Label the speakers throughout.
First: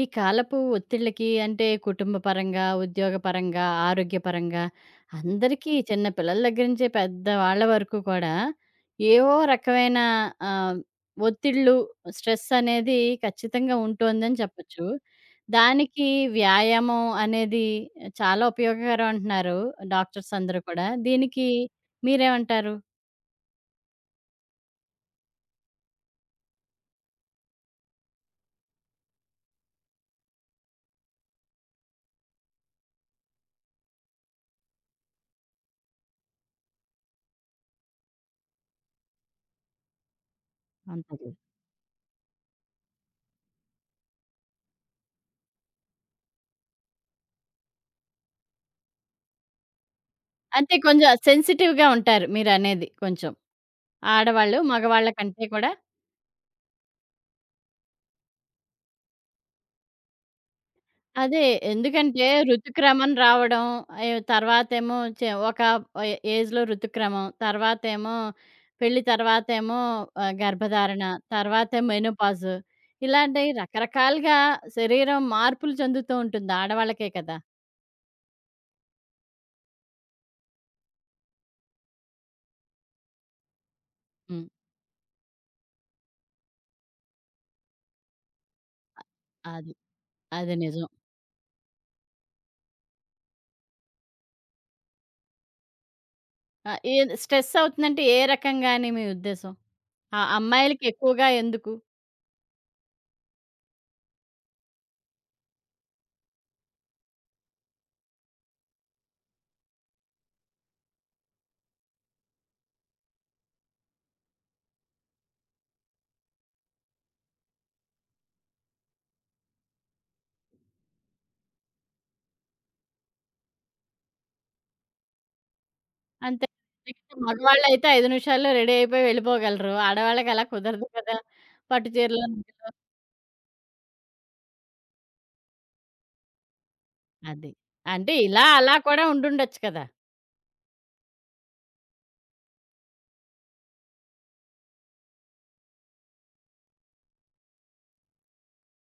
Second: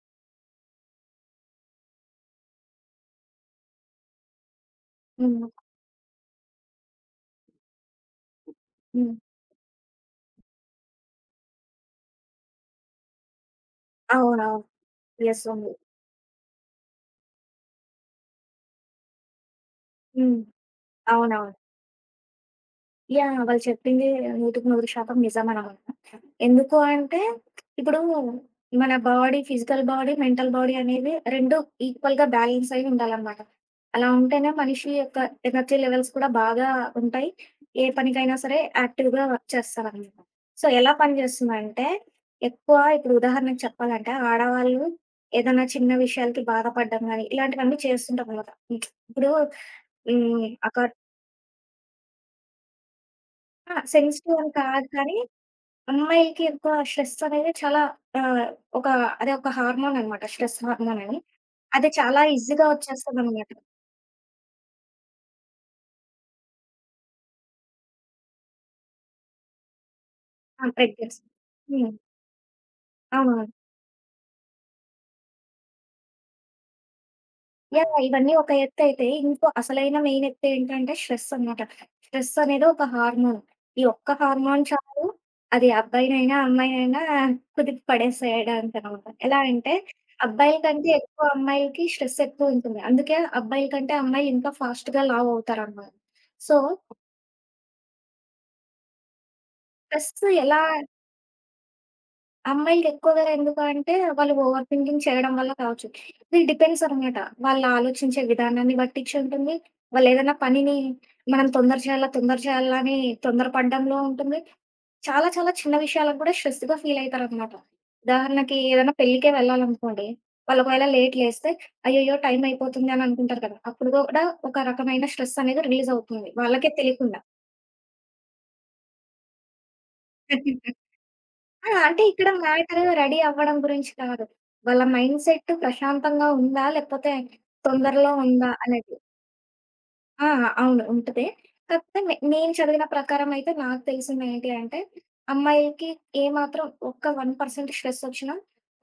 Speaker 1: ఈ కాలపు ఒత్తిళ్ళకి అంటే కుటుంబపరంగా, ఉద్యోగపరంగా, ఆరోగ్యపరంగా
Speaker 2: హ్మ్.
Speaker 1: అందరికీ చిన్న పిల్లల దగ్గర నుంచి పెద్ద వాళ్ళ వరకు కూడా
Speaker 2: హ్మ్.
Speaker 1: ఏవో రకమైన ఆహ్, ఒత్తిళ్ళు, స్ట్రెస్ అనేది ఖచ్చితంగా ఉంటోందని
Speaker 2: అవునవును.
Speaker 1: చెప్పొచ్చు.
Speaker 2: యెస్. ఉంది.
Speaker 1: దానికి వ్యాయామం అనేది చాలా ఉపయోగకరం అంటున్నారు డాక్టర్స్
Speaker 2: హ్మ్.
Speaker 1: అందరూ కూడా. దీనికి
Speaker 2: అవునవును.
Speaker 1: మీరేమంటారు?
Speaker 2: యాహ్! వాళ్ళు చెప్పింది 100కి 100% నిజమనమాట. ఎందుకు అంటే, ఇప్పుడు మన body, physical body, mental body అనేవి 2 ఈక్వల్‌గా బ్యాలెన్స్ అయ్యి ఉండాలనమాట. అలా ఉంటేనే మనిషి యొక్క ఎనర్జీ లెవెల్స్ కూడా బాగా ఉంటాయి. ఏ పనికైనా సరే యాక్టివ్‌గా వర్క్ చేస్తారనమాట. సో, ఎలా
Speaker 1: అంతేలే.
Speaker 2: పనిచేస్తుందంటే, ఎక్కువ ఇప్పుడు ఉదాహరణకు చెప్పాలంటే, ఆడవాళ్ళు ఏదైనా చిన్న విషయాలకి బాధపడడం గానీ, ఇలాంటివన్నీ చేస్తుంటాం కదా! ఇప్పుడు హ్మ్.
Speaker 1: అంటే
Speaker 2: ఒక
Speaker 1: కొంచెం సెన్సిటివ్‌గా ఉంటారు మీరనేది కొంచెం.
Speaker 2: ఆ! సెన్సిటివ్ అని
Speaker 1: ఆడవాళ్ళు
Speaker 2: కాదు
Speaker 1: మగవాళ్ళ
Speaker 2: కానీ
Speaker 1: కంటే కూడా
Speaker 2: అమ్మాయిలకి ఎక్కువ స్ట్రెస్ అనేది చాలా ఆహ్, ఒక అదే ఒక హార్మోన్ అనమాట. స్ట్రెస్ హార్మోన్ అని.
Speaker 1: అదే.
Speaker 2: అది చాలా
Speaker 1: ఎందుకంటే
Speaker 2: ఈజీగా
Speaker 1: ఋతుక్రమం
Speaker 2: వచ్చేస్తదనమాట.
Speaker 1: రావడం, అయ్ తర్వాతేమో చే ఒక ఏ ఏజ్‌లో ఋతుక్రమం, తర్వాతేమో పెళ్లి తర్వాతేమో
Speaker 2: ఆ!
Speaker 1: గర్భధారణ,
Speaker 2: ప్రెగ్నెన్సీ.
Speaker 1: తర్వాతేమో
Speaker 2: హ్మ్.
Speaker 1: మెనోపాజ్. ఇలాంటి
Speaker 2: అవునవును.
Speaker 1: రకరకాలుగా శరీరం మార్పులు చెందుతూ ఉంటుంది. ఆడవాళ్ళకే కదా!
Speaker 2: యాహ్! ఇవన్నీ ఒక ఎత్తైతే, ఇంకో అసలైన మెయిన్ ఎత్తేంటంటే స్ట్రెస్ అనమాట. స్ట్రెస్ అనేది ఒక హార్మోన్. ఈ ఒక్క
Speaker 1: హ్మ్.
Speaker 2: హార్మోన్ చాలు అది అబ్బాయినైనా, అమ్మాయినైనా కుదిపి పడేసేయడానికనమాట. ఎలా
Speaker 1: అది.
Speaker 2: అంటే
Speaker 1: అది
Speaker 2: అబ్బాయిల కంటే
Speaker 1: నిజం.
Speaker 2: ఎక్కువ అమ్మాయిలకి స్ట్రెస్ ఎక్కువుంటుంది. అందుకే అబ్బాయిల కంటే అమ్మాయిలు ఇంకా ఫాస్ట్‌గా లావవుతారనమాట. సో
Speaker 1: ఆహ్, ఏన్ స్ట్రెస్ అవుతుందంటే ఏ రకంగా అని మీ ఉద్దేశం? ఆ
Speaker 2: స్ట్రెస్ ఎలా
Speaker 1: అమ్మాయిలకి ఎక్కువగా ఎందుకు?
Speaker 2: అమ్మాయిలకెక్కువగా ఎందుకు అంటే, వాళ్ళు ఓవర్ థింకింగ్ చేయడం వల్ల కావచ్చు. ఇది డిపెండ్స్ అనమాట. వాళ్ళు ఆలోచించే విధానాన్ని బట్టిచ్చి ఉంటుంది. వాళ్ళేదైనా పనిని మనం తొందర చేయాలా అని తొందర పడడంలో ఉంటుంది. చాలా చాలా చిన్న విషయాలకు కూడా స్ట్రెస్‌గా ఫీలయితారనమాట. ఉదాహరణకి ఏదైనా పెళ్ళికే వెళ్ళాలనుకోండి, వాళ్ళు ఒకవేళ లేట్ లేస్తే, అయ్యయ్యో! టైం అయిపోతుంది అని అనుకుంటారు కదా! అప్పుడు కూడా ఒక రకమైన స్ట్రెస్ అనేది రిలీజ్ అవుతుంది.
Speaker 1: అంతే.
Speaker 2: వాళ్ళకే
Speaker 1: లేకపోతే
Speaker 2: తెలియకుండా.
Speaker 1: మగవాళ్ళైతే 5 నిమిషాల్లో రెడీ అయిపోయి వెళ్ళిపోగలరు. ఆడవాళ్ళకి అలా కుదరదు కదా!
Speaker 2: ఆ!
Speaker 1: పట్టు
Speaker 2: అంటే
Speaker 1: చీరలో
Speaker 2: ఇక్కడ మ్యాటరు రెడీ అవ్వడం గురించి కాదు. వాళ్ళ మైండ్‌సెట్ ప్రశాంతంగా ఉందా? లేకపోతే
Speaker 1: అది.
Speaker 2: తొందరలో
Speaker 1: అంటే ఇలా,
Speaker 2: ఉందా?
Speaker 1: అలా
Speaker 2: అనేది.
Speaker 1: కూడా ఉండుండొచ్చు కదా!
Speaker 2: ఆ! అవును. ఉంటది. కాకపోతే నేను చదివిన ప్రకారం అయితే నాకు తెలిసింది ఏంటి అంటే, అమ్మాయిలకి ఏమాత్రం ఒక్క 1% స్ట్రెస్ ఒచ్చినా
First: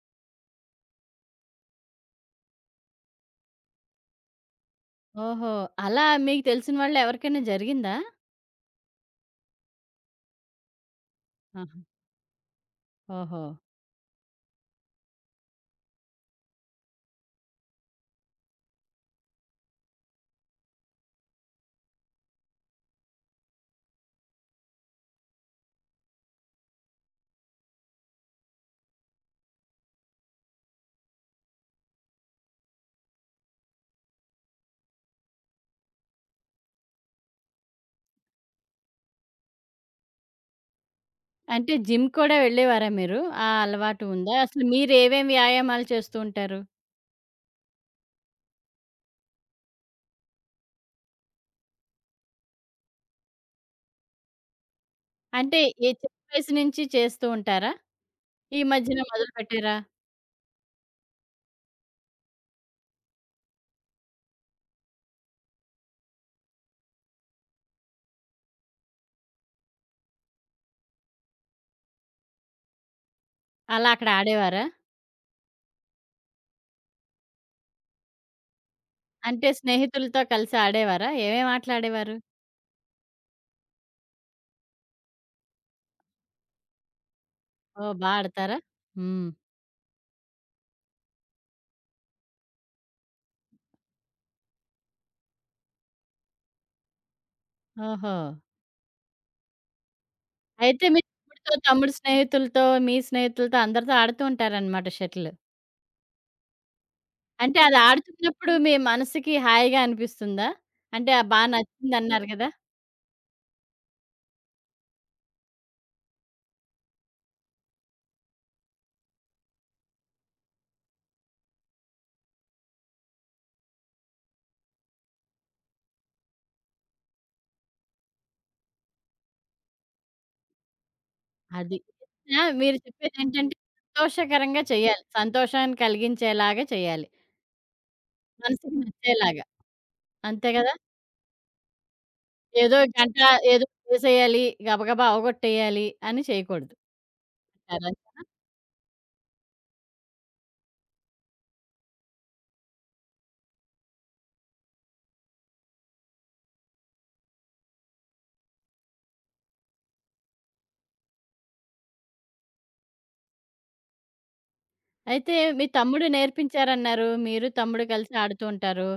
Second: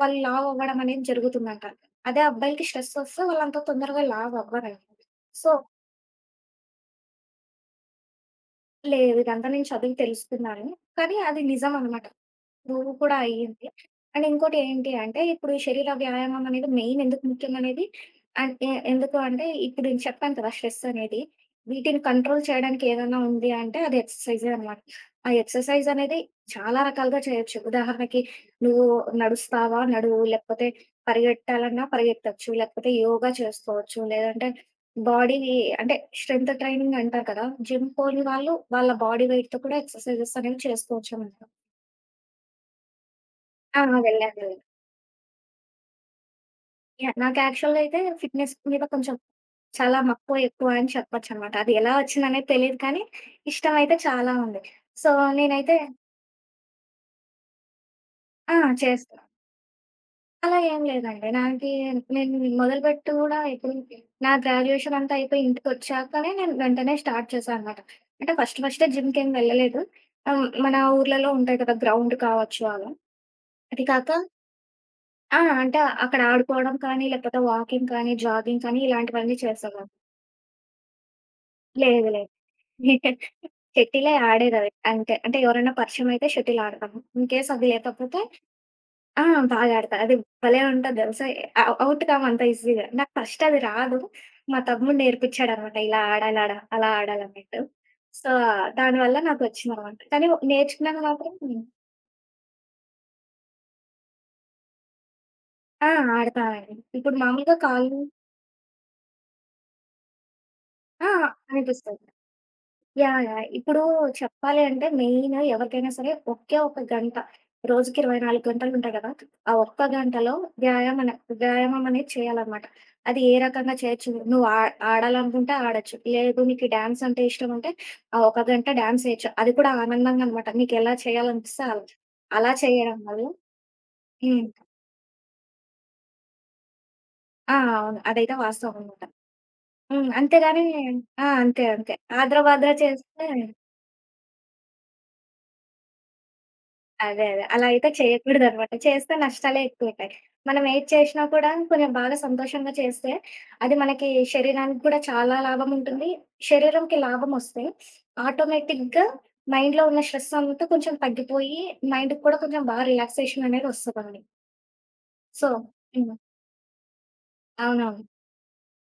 Speaker 2: వాళ్ళు లావు అవ్వడం అనేది జరుగుతుందంట. అదే అబ్బాయిలకి స్ట్రెస్ ఒస్తే వాళ్ళంత తొందరగా లావు అవ్వరంట. సో
Speaker 1: ఓహో! అలా మీకు తెలిసిన వాళ్ళు ఎవరికైనా జరిగిందా?
Speaker 2: లేదు. ఇదంతా నేను చదివి తెలుసుకున్నాను. కానీ అది
Speaker 1: ఆహా!
Speaker 2: నిజమనమాట. నువ్వు కూడా
Speaker 1: ఓహో!
Speaker 2: అయ్యింది. అండ్ ఇంకోటి ఏంటి అంటే, ఇప్పుడు ఈ శరీర వ్యాయామం అనేది మెయిన్ ఎందుకు ముఖ్యమనేది అండ్ ఎందుకు అంటే, ఇప్పుడు నేను చెప్పాను కదా! స్ట్రెస్ అనేది. వీటిని కంట్రోల్ చేయడానికి ఏదైనా ఉంది అంటే, అది ఎక్సర్‌సైజే అనమాట. ఆ ఎక్సర్‌సైజ్ అనేది చాలా రకాలుగా చేయొచ్చు. ఉదాహరణకి నువ్వు నడుస్తావా? నడువు. లేకపోతే పరిగెట్టాలన్నా పరిగెత్తొచ్చు. లేకపోతే యోగా చేసుకోవచ్చు. లేదంటే బాడీ అంటే స్ట్రెంత్ ట్రైనింగ్ అంటారు కదా! జిమ్ పోని వాళ్ళు వాళ్ళ బాడీ వెయిట్‌తో కూడా ఎక్సర్‌సైజెస్ అనేవి చేసుకోవచ్చు అన్నమాట.
Speaker 1: అంటే జిమ్ కూడా వెళ్ళేవారా మీరు? ఆ
Speaker 2: ఆ!
Speaker 1: అలవాటు ఉందా?
Speaker 2: వెళ్ళాను.
Speaker 1: అసలు మీరేవేం వ్యాయామాలు చేస్తూ ఉంటారు?
Speaker 2: యాహ్! నాకు యాక్చువల్‌గా అయితే ఫిట్‌నెస్ మీద కొంచెం చాలా మక్కువ ఎక్కువ అని చెప్పొచ్చనమాట. అది ఎలా వచ్చిందనేది తెలీదు కానీ, ఇష్టమైతే చాలా ఉంది. సో,
Speaker 1: అంటే
Speaker 2: నేనైతే
Speaker 1: ఈ చిన్న వయసు నుంచి చేస్తూ ఉంటారా?
Speaker 2: ఆ!
Speaker 1: ఈ మధ్యన
Speaker 2: చేస్తా.
Speaker 1: మొదలుపెట్టారా?
Speaker 2: అలా ఏం లేదండి. నేను మొదలుపెట్టి కూడా ఇప్పుడు నా గ్రాడ్యుయేషన్ అంతా అయిపోయి ఇంటికొచ్చాకనే నేను వెంటనే స్టార్ట్ చేశా అనమాట. అంటే ఫస్టే జిమ్‌కేం వెళ్ళలేదు. మన ఊర్లలో ఉంటాయి కదా! గ్రౌండ్ కావచ్చు అలా. అది
Speaker 1: అలా అక్కడ
Speaker 2: కాక
Speaker 1: ఆడేవారా?
Speaker 2: ఆ! అంటే అక్కడ ఆడుకోవడం కానీ, లేకపోతే వాకింగ్ కానీ, జాగింగ్ కానీ ఇలాంటివన్నీ
Speaker 1: అంటే
Speaker 2: చేసేదాన్ని.
Speaker 1: స్నేహితులతో కలిసి ఆడేవారా? ఏమేమి
Speaker 2: లేదు
Speaker 1: ఆటలాడేవారు?
Speaker 2: లేదు. షటిలే ఆడేదది. అంతే. అంటే అంటే ఎవరైనా పరిచయమయితే షటిల్ ఆడతాము. ఇన్‌కేస్ అది
Speaker 1: ఓహ్! బా
Speaker 2: లేకపోతే
Speaker 1: ఆడతారా?
Speaker 2: ఆ!
Speaker 1: హ్మ్.
Speaker 2: బాగా ఆడతా. అది భలే ఉంటది తెలుసా! ఔట్ కాము అంత ఈజీగా. నాకు ఫస్ట్ అది రాదు. మా తమ్ముడు నేర్పించాడనమాట. ఇలా ఆడాలాడ అలా ఆడాలన్నట్టు.
Speaker 1: ఓహో!
Speaker 2: సో, దానివల్ల నాకొచ్చిందనమాట. కానీ
Speaker 1: అయితే మీ
Speaker 2: నేర్చుకున్నాక మాత్రం
Speaker 1: తమ్ముడితో, తమ్ముడు స్నేహితులతో, మీ స్నేహితులతో అందరితో ఆడుతూ ఉంటారనమాట షటిల్.
Speaker 2: ఆ! ఆడతానండి. ఇప్పుడు మామూలుగా
Speaker 1: అంటే అది
Speaker 2: కాళ్ళు
Speaker 1: ఆడుతున్నప్పుడు మీ మనసుకి హాయిగా అనిపిస్తుందా?
Speaker 2: ఆ!
Speaker 1: అంటే బా
Speaker 2: అనిపిస్తది.
Speaker 1: నచ్చిందన్నారు గదా!
Speaker 2: యాహ్! యాహ్! ఇప్పుడు చెప్పాలి అంటే మెయిన్ ఎవరికైనా సరే ఒకే ఒక గంట, రోజుకి 24 గంటలుంటాయి గదా! ఆ ఒక్క గంటలో వ్యాయామన వ్యాయామం అనేది చేయాలనమాట. అది ఏ రకంగా చేయొచ్చు నువ్వు ఆడాలనుకుంటే ఆడొచ్చు. లేదు నీకు డాన్స్ అంటే ఇష్టముంటే ఆ ఒక గంట డాన్స్ చేయొచ్చు. అది కూడా ఆనందంగా అనమాట. నీకెలా చేయాలనిపిస్తే
Speaker 1: అది.
Speaker 2: అలా.
Speaker 1: ఆ!
Speaker 2: అలా
Speaker 1: మీరు
Speaker 2: చేయడం వల్ల
Speaker 1: చెప్పేదేంటంటే
Speaker 2: హ్మ్.
Speaker 1: సంతోషకరంగా చేయాలి. సంతోషాన్ని కలిగించేలాగా చేయాలి.
Speaker 2: ఆ! అవును. అదైతే
Speaker 1: మనసుకి
Speaker 2: వాస్తవం అనమాట.
Speaker 1: నచ్చేలాగా.
Speaker 2: హ్మ్.
Speaker 1: అంతే
Speaker 2: అంతేగాని
Speaker 1: గదా!
Speaker 2: ఆ! అంతే. అంతే. ఆద్ర బాద్ర
Speaker 1: ఏదో గంట
Speaker 2: చేస్తే
Speaker 1: ఏదో చేసేయాలి, గబగబా అవగొట్టేయాలి అని చేయకూడదు.
Speaker 2: అదే. అదే. అలా
Speaker 1: అంటారు
Speaker 2: అయితే
Speaker 1: అంతేనా?
Speaker 2: చేయకూడదనమాట. చేస్తే నష్టాలే ఎక్కువుంటాయి. మనం ఏది చేషినా కూడా కొంచెం బాగా సంతోషంగా చేస్తే, అది మనకి శరీరానికి కూడా చాలా లాభముంటుంది. శరీరంకి లాభమొస్తే ఆటోమేటిక్‌గా మైండ్‌లో ఉన్న స్ట్రెస్ అంతా కొంచెం తగ్గిపోయి, మైండ్‌కి కూడా కొంచెం బాగా రిలాక్సేషన్ అనేది వస్తదండి.
Speaker 1: అయితే
Speaker 2: సో
Speaker 1: మీ తమ్ముడు
Speaker 2: హ్మ్.
Speaker 1: నేర్పించారన్నారు. మీరు తమ్ముడు
Speaker 2: అవునవును.
Speaker 1: కలిసి ఆడుతూ ఉంటారు.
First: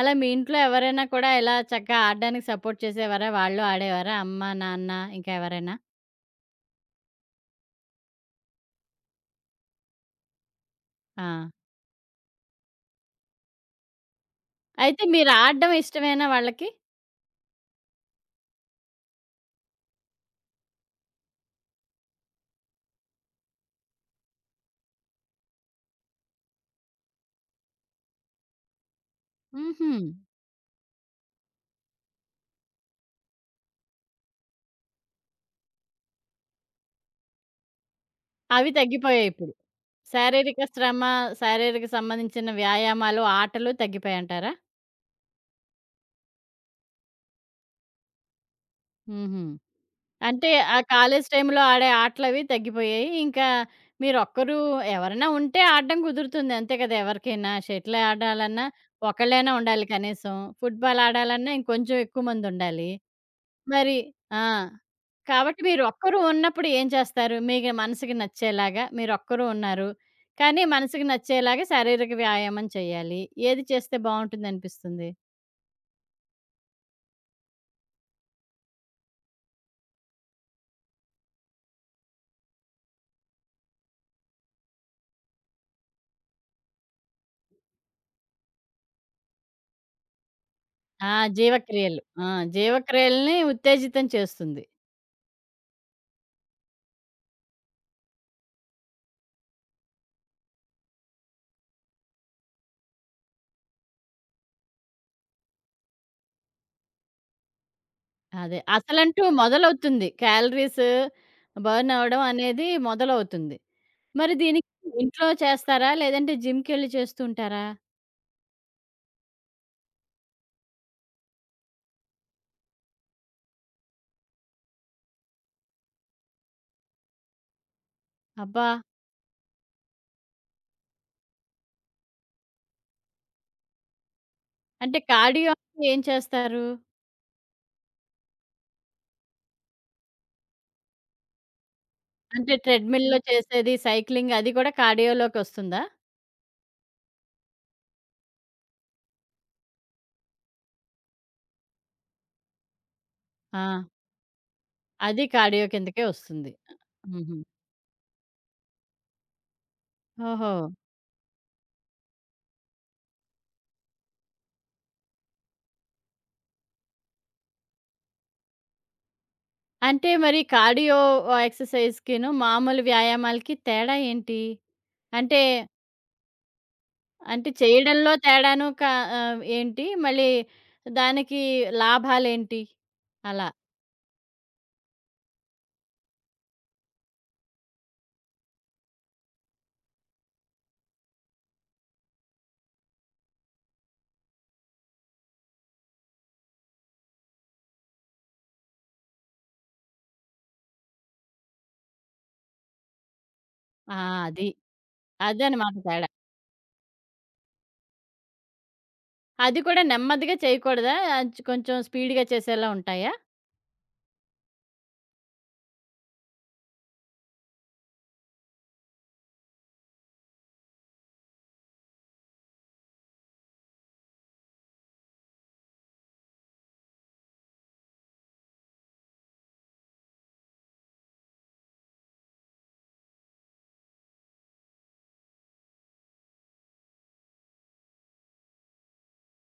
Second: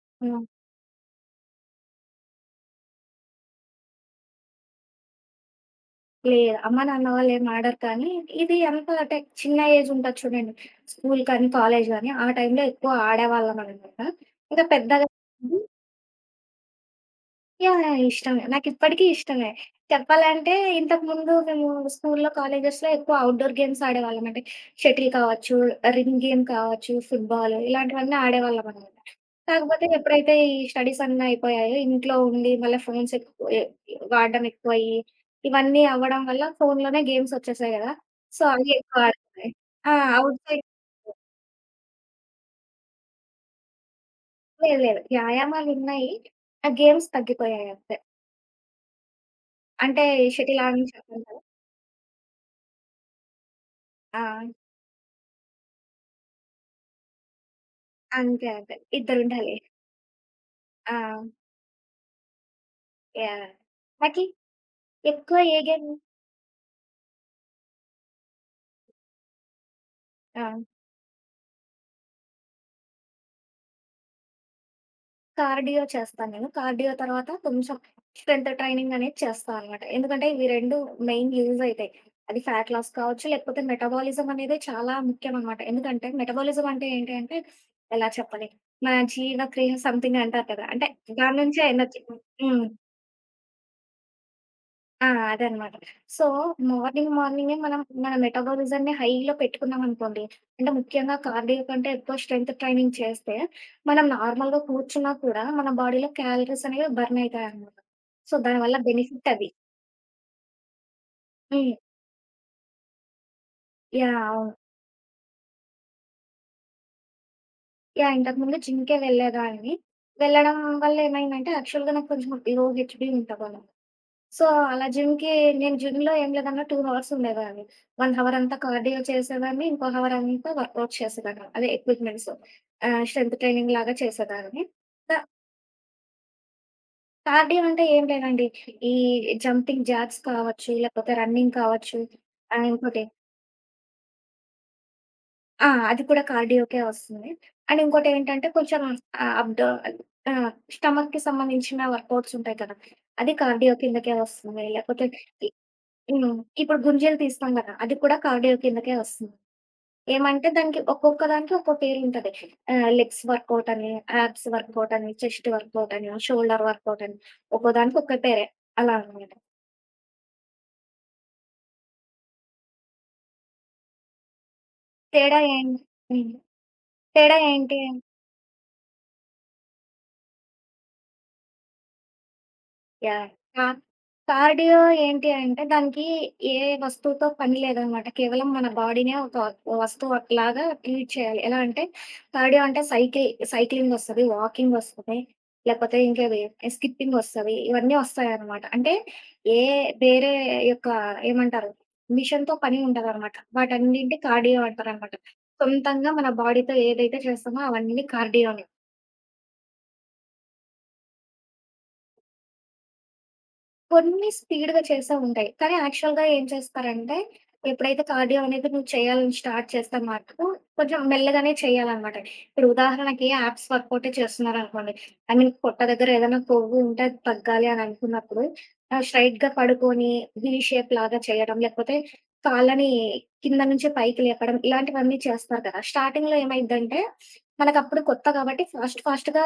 Speaker 1: అలా మీ
Speaker 2: హ్మ్.
Speaker 1: ఇంట్లో ఎవరైనా కూడా ఇలా చక్కగా ఆడడానికి సపోర్ట్ చేసేవారా? వాళ్ళు ఆడేవారా? అమ్మ, నాన్న ఇంకా ఎవరైనా?
Speaker 2: లేదు. అమ్మ, నాన్న వాళ్ళేం ఆడరు కానీ, ఇది ఎంత అంటే చిన్న ఏజ్ ఉంటది చూడండి. స్కూల్
Speaker 1: ఆ!
Speaker 2: కానీ, కాలేజ్ గానీ, ఆ టైంలో ఎక్కువ ఆడేవాళ్ళమనమాట. ఇంకా
Speaker 1: అయితే
Speaker 2: పెద్దగా
Speaker 1: మీరాడడం ఇష్టమేనా వాళ్ళకి?
Speaker 2: యాహ్! యాహ్! ఇష్టమే. నాకిప్పటికీ ఇష్టమే. చెప్పాలంటే ఇంతకుముందు మేము స్కూల్లో, కాలేజెస్‌లో ఎక్కువ ఔట్‌డోర్ గేమ్స్ ఆడేవాళ్ళమంటే షటిల్ కావచ్చు, రింగ్ గేమ్ కావచ్చు, ఫుట్‌బాల్ ఇలాంటివన్నీ ఆడేవాళ్ళమనమాట. కాకపోతే
Speaker 1: హుహు.
Speaker 2: ఎప్పుడైతే ఈ స్టడీస్ అన్నీ అయిపోయాయో ఇంట్లో ఉండి మళ్ళీ ఫోన్స్ ఎక్కువ ఎ వాడడం ఎక్కువయ్యి, ఇవన్నీ అవ్వడం వల్ల ఫోన్‌లోనే గేమ్స్ వచ్చేసాయి గదా! సో,
Speaker 1: అవి
Speaker 2: అవి ఎక్కువ
Speaker 1: తగ్గిపోయాయిప్పుడు.
Speaker 2: ఆడుతున్నాయి. ఆ! ఔట్
Speaker 1: శారీరక
Speaker 2: సైడ్
Speaker 1: శ్రమ, శారీరక సంబంధించిన వ్యాయామాలు, ఆటలు తగ్గిపోయాయంటారా?
Speaker 2: లేదు. లేదు. వ్యాయామాలున్నాయి. ఆ గేమ్స్ తగ్గిపోయాయి అంతే.
Speaker 1: హుహు.
Speaker 2: అంటే
Speaker 1: అంటే
Speaker 2: షటిల్
Speaker 1: ఆ
Speaker 2: ఆడని చెప్పాను
Speaker 1: కాలేజీ
Speaker 2: కదా!
Speaker 1: టైంలో ఆడే ఆటలవి తగ్గిపోయాయి. ఇంకా
Speaker 2: ఆ!
Speaker 1: మీరొక్కరు ఎవరైనా ఉంటే ఆడడం కుదురుతుంది. అంతే కదా! ఎవరికైనా షటిల్
Speaker 2: అంతే.
Speaker 1: ఆడాలన్నా
Speaker 2: అంతే.
Speaker 1: ఒకళ్ళైనా
Speaker 2: ఇద్దరుండాలి.
Speaker 1: ఉండాలి కనీసం.
Speaker 2: ఆ!
Speaker 1: ఫుట్‌బాల్ ఆడాలన్నా ఇంకొంచెం ఎక్కువ మందుండాలి.
Speaker 2: యాహ్!
Speaker 1: మరి
Speaker 2: నాకి
Speaker 1: ఆ!
Speaker 2: ఎక్కువ ఏ
Speaker 1: కాబట్టి
Speaker 2: గేమ్
Speaker 1: మీరొక్కరు ఉన్నప్పుడు ఏం చేస్తారు? మీకు మనసుకి నచ్చేలాగా మీరొక్కరు ఉన్నారు.
Speaker 2: ఆ!
Speaker 1: కానీ మనసుకి నచ్చేలాగా శారీరక వ్యాయామం చేయాలి. ఏది చేస్తే బావుంటుందనిపిస్తుంది?
Speaker 2: కార్డియో చేస్తాను నేను. కార్డియో తర్వాత కొంచెం స్ట్రెంత్ ట్రైనింగ్ అనేది చేస్తా అనమాట. ఎందుకంటే ఇవి 2 మెయిన్ యూజ్ అయితాయి. అది ఫ్యాట్ లాస్ కావచ్చు, లేకపోతే మెటబాలిజం అనేది చాలా ముఖ్యం అనమాట. ఎందుకంటే మెటబాలిజం అంటే ఏంటి అంటే ఎలా చెప్పాలి? మన జీవక్రియ సంథింగ్ అంటారు కదా! అంటే
Speaker 1: ఆ!
Speaker 2: దాని నుంచే
Speaker 1: జీవక్రియలు.
Speaker 2: ఎనర్జీ
Speaker 1: ఆ!
Speaker 2: హ్మ్.
Speaker 1: జీవక్రియలని ఉత్తేజితం చేస్తుంది.
Speaker 2: ఆ! అదనమాట. సో, మార్నింగ్ మార్నింగే మనం మన మెటబాలిజంని హైలో పెట్టుకున్నామనుకోండి, అంటే ముఖ్యంగా కార్డియో కంటే ఎక్కువ స్ట్రెంత్ ట్రైనింగ్ చేస్తే, మనం నార్మల్‌గా కూర్చున్నా కూడా మన బాడీలో క్యాలరీస్ అనేవి బర్న్ అయితాయనమాట. సో,
Speaker 1: అదే.
Speaker 2: దానివల్ల
Speaker 1: అసలంటూ
Speaker 2: బెనిఫిట్ అది.
Speaker 1: మొదలవుతుంది. క్యాలరీస్
Speaker 2: హ్మ్.
Speaker 1: బర్న్ అవ్వడం అనేది మొదలవుతుంది.
Speaker 2: యాహ్!
Speaker 1: మరి
Speaker 2: అవును.
Speaker 1: దీనికి ఇంట్లో చేస్తారా? లేదంటే జిమ్‌కెళ్ళి చేస్తూ ఉంటారా?
Speaker 2: యాహ్! ఇంతకుముందు జిమ్‌కే వెళ్ళేదాన్ని. వెళ్ళడం వల్ల ఏమైందంటే యాక్చువల్‌గా నాకు కొంచెం లో హెచ్‌బీ ఉంటదనమాట. సో, అలా జిమ్‌కి నేను జిమ్‌లో ఏం లేదన్నా 2 హవర్స్ ఉండేదాన్ని. 1 హవర్ అంతా
Speaker 1: అబ్బా!
Speaker 2: కార్డియో చేసేదాన్ని. ఇంకో హవర్ అంతా వర్కౌట్ చేసేదాన్ని. అదే ఎక్విప్‌మెంట్స్ స్ట్రెంత్ ట్రైనింగ్ లాగా చేసేదాన్ని.
Speaker 1: అంటే
Speaker 2: క
Speaker 1: కార్డియో ఏం చేస్తారు?
Speaker 2: కార్డియో అంటే ఏం లేదండి. ఈ జంపింగ్ జాక్స్ కావచ్చు, లేకపోతే రన్నింగ్ కావచ్చు.
Speaker 1: అంటే
Speaker 2: ఆహ్, ఇంకోటి
Speaker 1: ట్రెడ్‌మిల్‌లో చేసేది, సైక్లింగ్ అది కూడా
Speaker 2: ఆ!
Speaker 1: కార్డియోలోకొస్తుందా?
Speaker 2: అది కూడా కార్డియోకే వస్తుంది. అండ్ ఇంకోటేంటంటే కొంచెం ఆహ్, అప్ డౌ ఆహ్, స్టమక్‌కి సంబంధించిన వర్కౌట్స్ ఉంటాయి కదా! అది
Speaker 1: ఆ!
Speaker 2: కార్డియో కిందకే వస్తుంది. లేకపోతే
Speaker 1: అది కార్డియో కిందకే
Speaker 2: ఈ హ్మ్.
Speaker 1: వస్తుంది.
Speaker 2: ఇప్పుడు గుంజీలు
Speaker 1: హుహు.
Speaker 2: తీస్తాం గదా! అది కూడా కార్డియో కిందకే వస్తుంది. ఏమంటే
Speaker 1: ఓహో!
Speaker 2: దానికి ఒక్కొక్క దానికి ఒక్కో పేరుంటది. లెగ్స్ వర్కౌట్ అని, యాబ్స్ వర్కౌట్ అని, చెస్ట్ వర్కౌట్ అని, షోల్డర్ వర్కౌట్ అని. ఒక్కో దానికి ఒక్క పేరే అలా అన్నమాట.
Speaker 1: అంటే మరి కార్డియో ఎక్సర్‌సైజ్‌కిను, మామూలు వ్యాయామాలకి తేడా ఏంటి?
Speaker 2: తేడా
Speaker 1: అంటే,
Speaker 2: ఏం హ్మ్. తేడా
Speaker 1: అంటే
Speaker 2: ఏంటి?
Speaker 1: చేయడంలో తేడాను క ఆహ్, ఏంటి? మళ్ళీ దానికి లాభాలేంటి?
Speaker 2: యాహ్!
Speaker 1: అలా.
Speaker 2: కా కార్డియో ఏంటి అంటే దానికి ఏ వస్తువుతో పని లేదనమాట. కేవలం మన బాడీనే ఒక వస్తువు లాగా ట్రీట్ చేయాలి. ఎలా అంటే కార్డియో అంటే సైక్లింగ్ వస్తది, వాకింగ్ వస్తది, లేకపోతే ఇంకేవి స్కిప్పింగ్ వస్తది. ఇవన్నీ వస్తాయనమాట. అంటే ఏ వేరే యొక్క ఏమంటారు మిషన్‌తో పని ఉండదనమాట.
Speaker 1: ఆ!
Speaker 2: వాటన్నింటిని
Speaker 1: అది.
Speaker 2: కార్డియో అంటారనమాట.
Speaker 1: అదనమాట తేడా.
Speaker 2: సొంతంగా మన బాడీతో ఏదైతే చేస్తామో అవన్నీ కార్డియోనే.
Speaker 1: అది కూడా నెమ్మదిగా చేయకూడదా? కొంచెం స్పీడ్‌గా చేసేలా ఉంటాయా?
Speaker 2: కొన్ని స్పీడ్‌గా చేసే ఉంటాయి. కానీ యాక్చువల్‌గా ఏం చేస్తారంటే, ఎప్పుడైతే కార్డియో అనేది నువ్వు చేయాలని స్టార్ట్ చేస్తే మటుకు, కొంచెం మెల్లగానే చేయాలనమాట. ఇప్పుడు ఉదాహరణకి యాప్స్ వర్కౌటే చేస్తున్నారనుకోండి, ఐ మీన్ పొట్ట దగ్గర ఏదైనా కొవ్వు ఉంటే అది తగ్గాలి అని అనుకున్నప్పుడు, స్ట్రెయిట్‌గా పడుకొని వీ షేప్ లాగా చేయడం, లేకపోతే కాళ్ళని కింద నుంచి పైకి లేపడం, ఇలాంటివన్నీ చేస్తారు కదా! స్టార్టింగ్‌లో ఏమైద్దంటే, మనకప్పుడు కొత్త కాబట్టి ఫాస్ట్‌గా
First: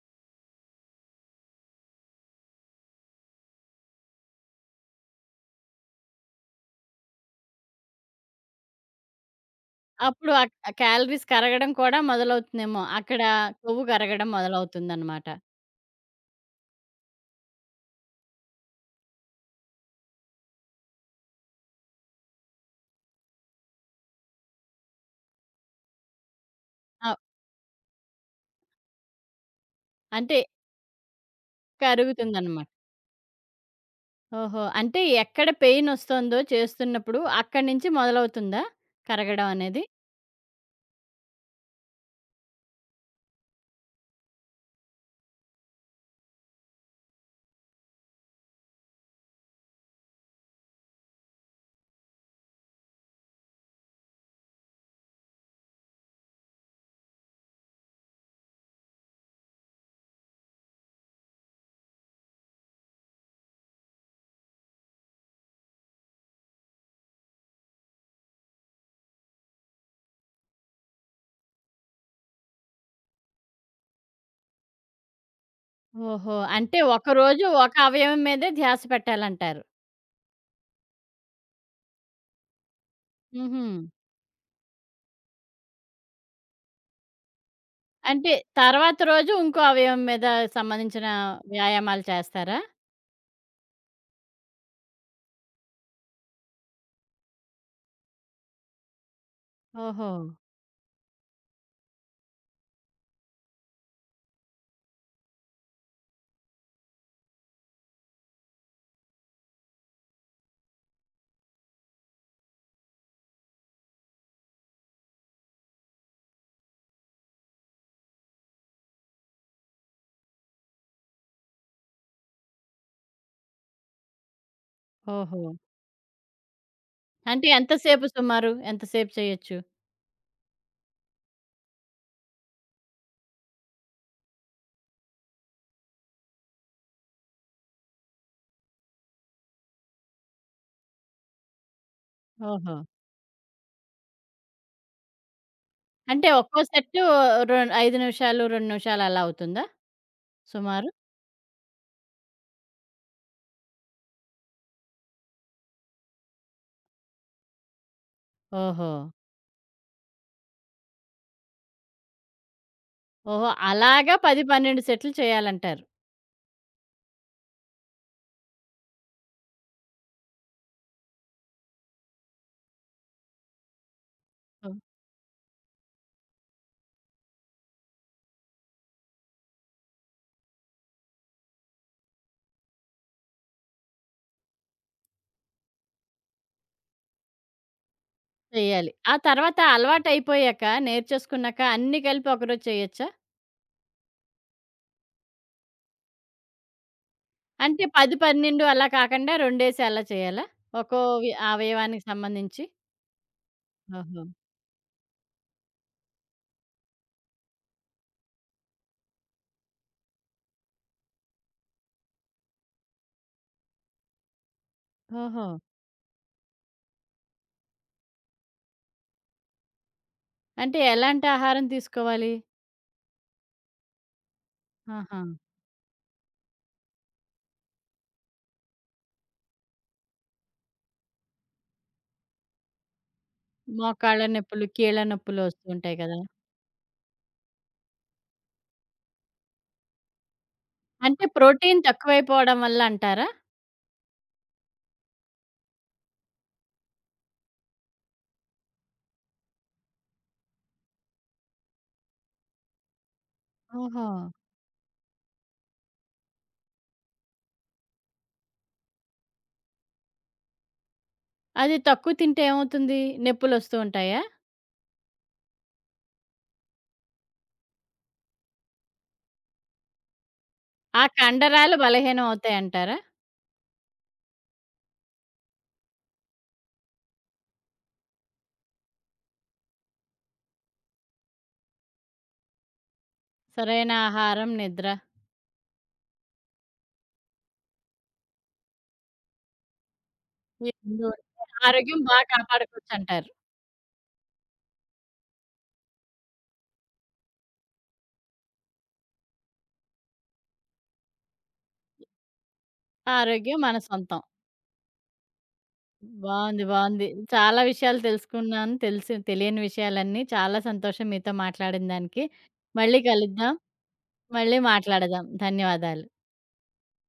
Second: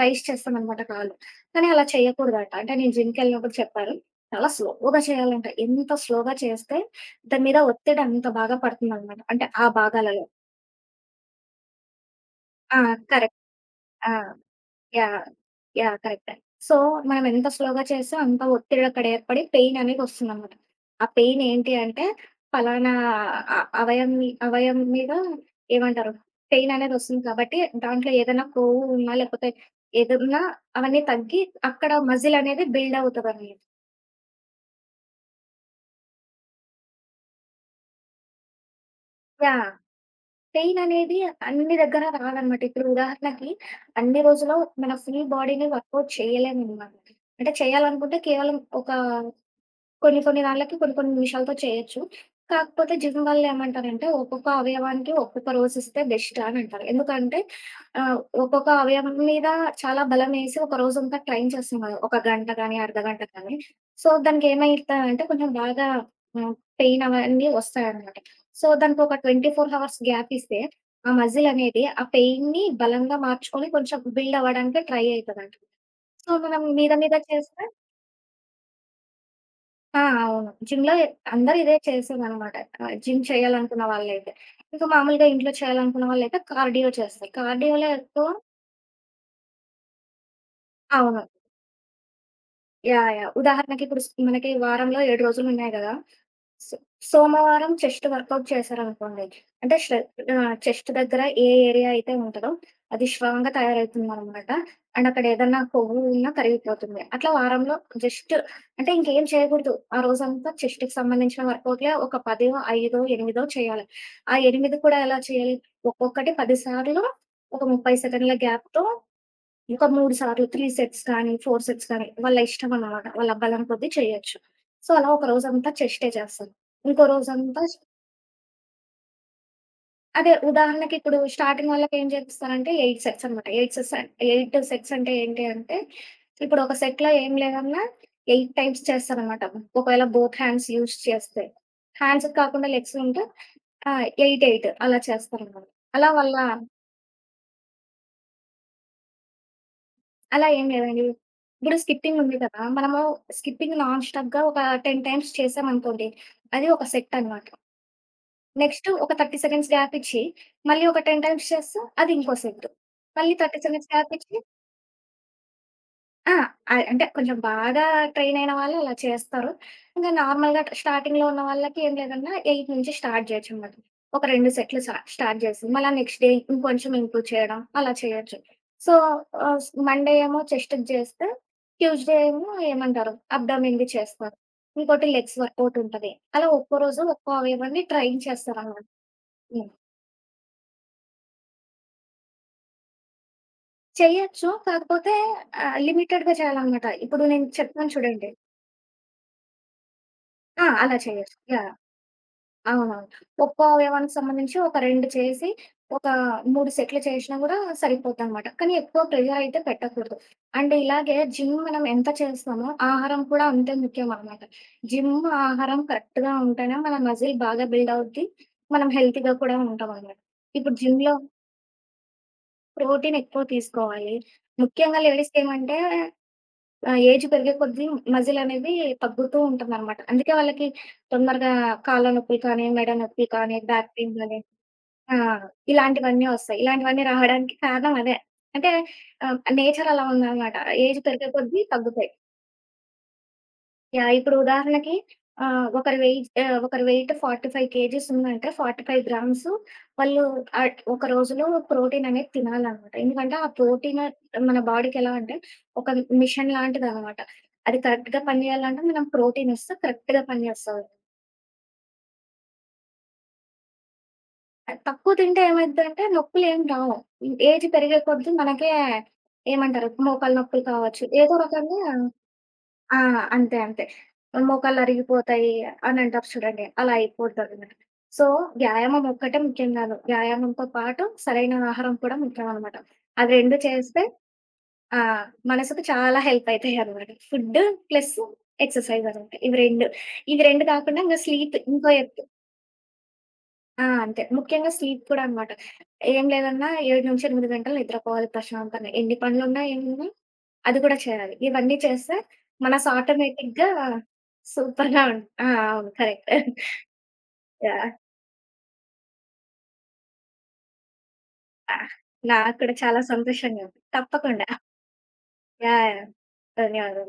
Speaker 2: రైజ్ చేస్తామనమాట కాళ్ళు. కానీ అలా చేయకూడదంట. అంటే నేను జిమ్‌కెళ్ళినప్పుడు చెప్పారు. చాలా స్లోగా చేయాలంట. ఎంత స్లోగా చేస్తే దాని మీద ఒత్తిడి అంత బాగా పడుతుందనమాట. అంటే ఆ భాగాలలో.
Speaker 1: అప్పుడు ఆ ఆ క్యాలరీస్ కరగడం కూడా
Speaker 2: ఆ!
Speaker 1: మొదలవుతుందేమో. అక్కడ
Speaker 2: కరెక్ట్.
Speaker 1: కొవ్వు
Speaker 2: ఆ!
Speaker 1: కరగడం
Speaker 2: యాహ్!
Speaker 1: మొదలవుతుందనమాట.
Speaker 2: యాహ్! కరెక్టే. సో, మనం ఎంత స్లోగా చేస్తే అంత ఒత్తిడి అక్కడ ఏర్పడి పెయిన్ అనేది వస్తుందనమాట. ఆ పెయిన్ ఏంటి అంటే పలానా అవయం మీద ఏమంటారు? పెయిన్ అనేది
Speaker 1: ఆహ్,
Speaker 2: వస్తుంది కాబట్టి దాంట్లో ఏదైనా కొవ్వు ఉన్నా లేకపోతే
Speaker 1: అంటే
Speaker 2: ఏదున్నా అవన్నీ తగ్గి అక్కడ మజిల్ అనేది
Speaker 1: కరుగుతుందనమాట.
Speaker 2: బిల్డ్ అవుతదనమాట.
Speaker 1: ఓహో! అంటే ఎక్కడ పెయినొస్తోందో చేస్తున్నప్పుడు అక్కడి నుంచి మొదలవుతుందా కరగడం
Speaker 2: యాహ్!
Speaker 1: అనేది?
Speaker 2: పెయిన్ అనేది అన్ని దగ్గర రాదనమాట. ఇప్పుడు ఉదాహరణకి అన్ని రోజులు మన ఫుల్ బాడీని వర్కౌట్ చేయలేమనమాట. అంటే చేయాలనుకుంటే కేవలం ఒక కొన్ని కొన్ని దాన్లకి కొన్ని కొన్ని నిమిషాలతో చేయొచ్చు. కాకపోతే జిమ్ వాళ్ళేమంటారంటే, ఒక్కొక్క అవయవానికి ఒక్కొక్క రోజిస్తే బెస్ట్ అని అంటారు. ఎందుకంటే ఆహ్, ఒక్కొక్క అవయవం మీద చాలా బలమేసి ఒక రోజంతా ట్రైన్ చేస్తాం గదా! ఒక గంట గానీ, అర్ధగంట గానీ. సో, దానికేమైతదంటే కొంచెం బాగా హ్మ్, పెయిన్ అవన్నీ వస్తాయన్నమాట. సో, దానికొక 24 హవర్స్ గ్యాప్ ఇస్తే, ఆ మజిల్ అనేది ఆ పెయిన్‌ని బలంగా మార్చుకొని కొంచెం బిల్డ్ అవ్వడానికి ట్రై అయితదంట. సో,
Speaker 1: ఓహో!
Speaker 2: మనం
Speaker 1: అంటే
Speaker 2: మీద మీద
Speaker 1: ఒకరోజు
Speaker 2: చేస్తే
Speaker 1: ఒక అవయవం మీదే ధ్యాస పెట్టాలంటారు.
Speaker 2: ఆ! అవును. జిమ్‌లో అందరూ ఇదే చేసేదనమాట. జిమ్
Speaker 1: హుహు.
Speaker 2: చేయాలనుకున్న వాళ్ళైతే. ఇంకా మామూలుగా ఇంట్లో చేయాలనుకున్న వాళ్ళైతే కార్డియో చేస్తారు. కార్డియోలో ఎక్కువ
Speaker 1: అంటే తర్వాత రోజు ఇంకో అవయవం మీద సంబంధించిన
Speaker 2: అవును.
Speaker 1: వ్యాయామాలు చేస్తారా?
Speaker 2: యాహ్! యాహ్! ఉదాహరణకిప్పుడు స్ మనకి వారంలో 7 రోజులున్నాయి గదా! సో సోమవారం చెస్ట్ వర్కౌట్ చేశారనుకోండి. అంటే ష
Speaker 1: ఓహో!
Speaker 2: చెస్ట్ దగ్గర ఏ ఏరియా అయితే ఉంటదో అది శ్వాంగా తయారవుతుందనమాట. అండ్ అక్కడ ఏదన్నా కొవ్వు ఉన్నా కరిగిపోతుంది. అట్లా వారంలో జస్ట్ అంటే ఇంకేం చేయకూడదు. ఆ రోజంతా చెస్ట్‌కి సంబంధించిన వర్కౌట్‌లే ఒక 10, 5, 8 చేయాలి. ఆ 8 కూడా ఎలా చేయాలి? ఒక్కొక్కటి 10 సార్లు ఒక 30 సెకన్ల గ్యాప్‌తో ఒక 3 సార్లు 3 సెట్స్ కానీ, 4 సెట్స్ కానీ వాళ్ళ ఇష్టం అన్నమాట. వాళ్ళ బలం కొద్దీ చేయొచ్చు. సో, అలా ఒక
Speaker 1: ఓహో!
Speaker 2: రోజంతా చెస్టే చేస్తాను. ఇంకో
Speaker 1: అంటే
Speaker 2: రోజంతా
Speaker 1: ఎంతసేపు సుమారు? ఎంతసేపు చేయొచ్చు?
Speaker 2: అదే ఉదాహరణకి ఇప్పుడు స్టార్టింగ్ వాళ్ళకేం చేపిస్తానంటే 8 సెట్స్ అనమాట. 8 సెట్స్ అంటే ఏంటి అంటే, ఇప్పుడు ఒక సెట్‌లో ఏం లేదన్నా 8 టైమ్స్ చేస్తారనమాట. ఒకవేళ బోత్ హ్యాండ్స్ యూజ్ చేస్తే. హ్యాండ్స్ కాకుండా
Speaker 1: ఓహో!
Speaker 2: లెగ్స్ ఉంటే 8, 8 అలా చేస్తారనమాట. అలా
Speaker 1: అంటే
Speaker 2: వాళ్ళ
Speaker 1: ఒక్కో సెట్టు 5 నిమిషాలు, 2 నిమిషాలు అలా అవుతుందా
Speaker 2: అలా ఏం
Speaker 1: సుమారు?
Speaker 2: లేదండి. ఇప్పుడు స్కిప్పింగ్ ఉంది కదా! మనము స్కిప్పింగ్ నాన్ స్టాప్‌గా ఒక 10 టైమ్స్ చేశామనుకోండి, అది ఒక సెట్ అనమాట. నెక్స్ట్
Speaker 1: ఓహో!
Speaker 2: ఒక 30 సెకండ్స్ గ్యాప్ ఇచ్చి, మళ్ళీ ఒక 10 టైమ్స్ చేస్తే అది ఇంకో సెట్. మళ్ళీ
Speaker 1: ఓహో!
Speaker 2: 30 సెకండ్స్ గ్యాప్
Speaker 1: అలాగా
Speaker 2: ఇచ్చి
Speaker 1: 10, 12 సెట్‌లు చేయాలంటారు.
Speaker 2: ఆ! అంటే కొంచెం బాగా ట్రైన్ అయిన వాళ్ళు అలా చేస్తారు. ఇంక నార్మల్‌గా స్టార్టింగ్‌లో ఉన్న వాళ్ళకి ఏం లేదన్నా 8 నుంచి స్టార్ట్ జేయొచ్చనమాట. ఒక 2
Speaker 1: హ్మ్.
Speaker 2: సెట్లు స్టార్ట్ చేసి, మళ్ళా నెక్స్ట్ డే ఇంకొంచెం ఇంప్రూవ్ చేయడం అలా చేయొచ్చు. సో, ఆహ్, స్ మండే ఏమో చెస్ట్‌ది చేస్తే, ట్యూస్‌డే ఏమో ఏమంటారు అబ్డోమెన్‌ది చేస్తారు. ఇంకోటి లెగ్స్ వర్కౌట్ ఉంటది. అలా ఒక్కో రోజు ఒక్కో అవయవాన్ని ట్రైన్ చేస్తారనమాట.
Speaker 1: చెయ్యాలి. ఆ తర్వాత
Speaker 2: హ్మ్.
Speaker 1: అలవాటయిపోయాక, నేర్చేసుకున్నాక అన్నీ కలిపి ఒకరోజు చేయొచ్చా?
Speaker 2: చెయ్యొచ్చు. కాకపోతే లిమిటెడ్‌గా చేయాలనమాట. ఇప్పుడు నేను
Speaker 1: అంటే
Speaker 2: చెప్తాను
Speaker 1: 10,
Speaker 2: చూడండి.
Speaker 1: 12 అలా కాకుండా రెండేసి అలా చేయాలా?
Speaker 2: ఆ! అలా
Speaker 1: ఒక్కో
Speaker 2: చేయొచ్చు. యాహ్!
Speaker 1: అవయవానికి సంబంధించి?
Speaker 2: అవునవును. ఒక్క అవయవానికి
Speaker 1: ఓహో!
Speaker 2: సంబంధించి ఒక 2 చేసి, ఒక 3 సెట్‌లు చేషినా గూడా సరిపోద్దనమాట. కానీ ఎక్కువ ప్రెషరయితే పెట్టకూడదు. అండ్ ఇలాగే జిమ్ మనం ఎంత చేస్తామో, ఆహారం కూడా అంతే ముఖ్యమనమాట. జిమ్,
Speaker 1: ఓహో!
Speaker 2: ఆహారం కరెక్ట్‌గా ఉంటేనే మన మజిల్ బాగా బిల్డ్ అవుద్ది. మనం హెల్తీగా కూడా ఉంటామనమాట. ఇప్పుడు
Speaker 1: అంటే
Speaker 2: జిమ్‌లో
Speaker 1: ఎలాంటి ఆహారం తీసుకోవాలి?
Speaker 2: ప్రోటీనెక్కువ తీసుకోవాలి. ముఖ్యంగా
Speaker 1: ఆహా!
Speaker 2: లేడీస్‌కేమంటే ఆ! ఏజ్ పెరిగే కొద్దీ మజిల్ అనేది తగ్గుతూ ఉంటుందనమాట. అందుకే వాళ్ళకి తొందరగా కాళ్ళ నొప్పులు కానీ, మెడ నొప్పి కానీ, బ్యాక్ పెయిన్
Speaker 1: మోకాళ్ళ
Speaker 2: గాని
Speaker 1: నొప్పులు, కీళ్ళ
Speaker 2: ఆ!
Speaker 1: నొప్పులు వస్తూ ఉంటాయి కదా!
Speaker 2: ఇలాంటివన్నీ ఒస్తాయి. ఇలాంటివన్నీ రావడానికి కారణం అదే. అంటే నేచర్ అలా ఉందనమాట. ఏజ్
Speaker 1: అంటే
Speaker 2: పెరిగే కొద్దీ
Speaker 1: ప్రోటీన్
Speaker 2: తగ్గుతాయి.
Speaker 1: తక్కువైపోవడం వల్ల అంటారా?
Speaker 2: యాహ్! ఇప్పుడు ఉదాహరణకి ఒకరి వెయిట్ 45 కేజీస్ ఉందంటే 45 గ్రామ్స్ వాళ్ళు ఒక రోజులో ప్రోటీన్ అనేది తినాలనమాట. ఎందుకంటే ఆ ప్రోటీన్
Speaker 1: ఓహో!
Speaker 2: మన బాడీకి ఎలా అంటే ఒక మిషన్ లాంటిదనమాట. అది కరెక్ట్‌గా పని చేయాలంటే మనం ప్రోటీన్ ఇస్తే కరెక్ట్‌గా పని చేస్తది.
Speaker 1: అది తక్కువ తింటే ఏమవుతుంది? నొప్పులొస్తూ ఉంటాయా?
Speaker 2: అది తక్కువ తింటే ఏమైద్దంటే నొప్పులేం రావు. ఏజ్ పెరిగే కొద్దీ మనకే మోకాళ్ళ నొప్పులు
Speaker 1: ఆ
Speaker 2: కావచ్చు. ఏదో
Speaker 1: కండరాలు
Speaker 2: రకంగా
Speaker 1: బలహీనం అవుతాయంటారా?
Speaker 2: ఆ! అంతే. అంతే. మోకాళ్ళరిగిపోతాయి అనంటారు చూడండి. అలా అయిపోతదనమాట. సో, వ్యాయామం ఒక్కటే ముఖ్యం గాదు. వ్యాయామంతో పాటు సరైన ఆహారం కూడా ముఖ్యమనమాట. అది 2
Speaker 1: సరైన
Speaker 2: చేస్తే
Speaker 1: ఆహారం, నిద్ర
Speaker 2: ఆ! మనసుకు చాలా హెల్ప్ అయితాయనమాట. ఫుడ్ ప్లస్ ఎక్సర్‌సైజ్ అనమాట. ఇవి 2. ఇవి 2
Speaker 1: ఈ
Speaker 2: కాకుండా
Speaker 1: 2 ఉంటే
Speaker 2: స్లీప్ ఇంకో
Speaker 1: ఆరోగ్యం బా
Speaker 2: ఎక్
Speaker 1: కాపాడుకోవచ్చంటారు.
Speaker 2: ఆ! అంతే. ముఖ్యంగా స్లీప్ కూడా అనమాట. ఏం లేదన్నా 7-8 గంటలు నిద్రపోవాలి ప్రశాంతంగా. ఎన్ని పనులున్నా ఏమున్నా అది కూడా చేయాలి. ఇవన్నీ చేస్తే మనసు
Speaker 1: ఆరోగ్యం
Speaker 2: ఆటోమేటిక్‌గా
Speaker 1: మన సొంతం.
Speaker 2: సూపర్‌గా ఉం ఆ! అవును. కరెక్ట్.
Speaker 1: బావుంది. బావుంది. చాలా
Speaker 2: యాహ్!
Speaker 1: విషయాలు తెలుసుకున్నాను. తెలిసి తెలియని విషయాలన్నీ. చాలా సంతోషం మీతో మాట్లాడిన
Speaker 2: ఆహ్,
Speaker 1: దానికి.
Speaker 2: నాకు కూడా
Speaker 1: మళ్ళీ
Speaker 2: చాలా
Speaker 1: కలుద్దాం.
Speaker 2: సంతోషంగా ఉంది. తప్పకుండా.
Speaker 1: మళ్ళీ మాట్లాడదాం.
Speaker 2: యాహ్! యాహ్!
Speaker 1: ధన్యవాదాలు.
Speaker 2: ధన్యవాదాలు.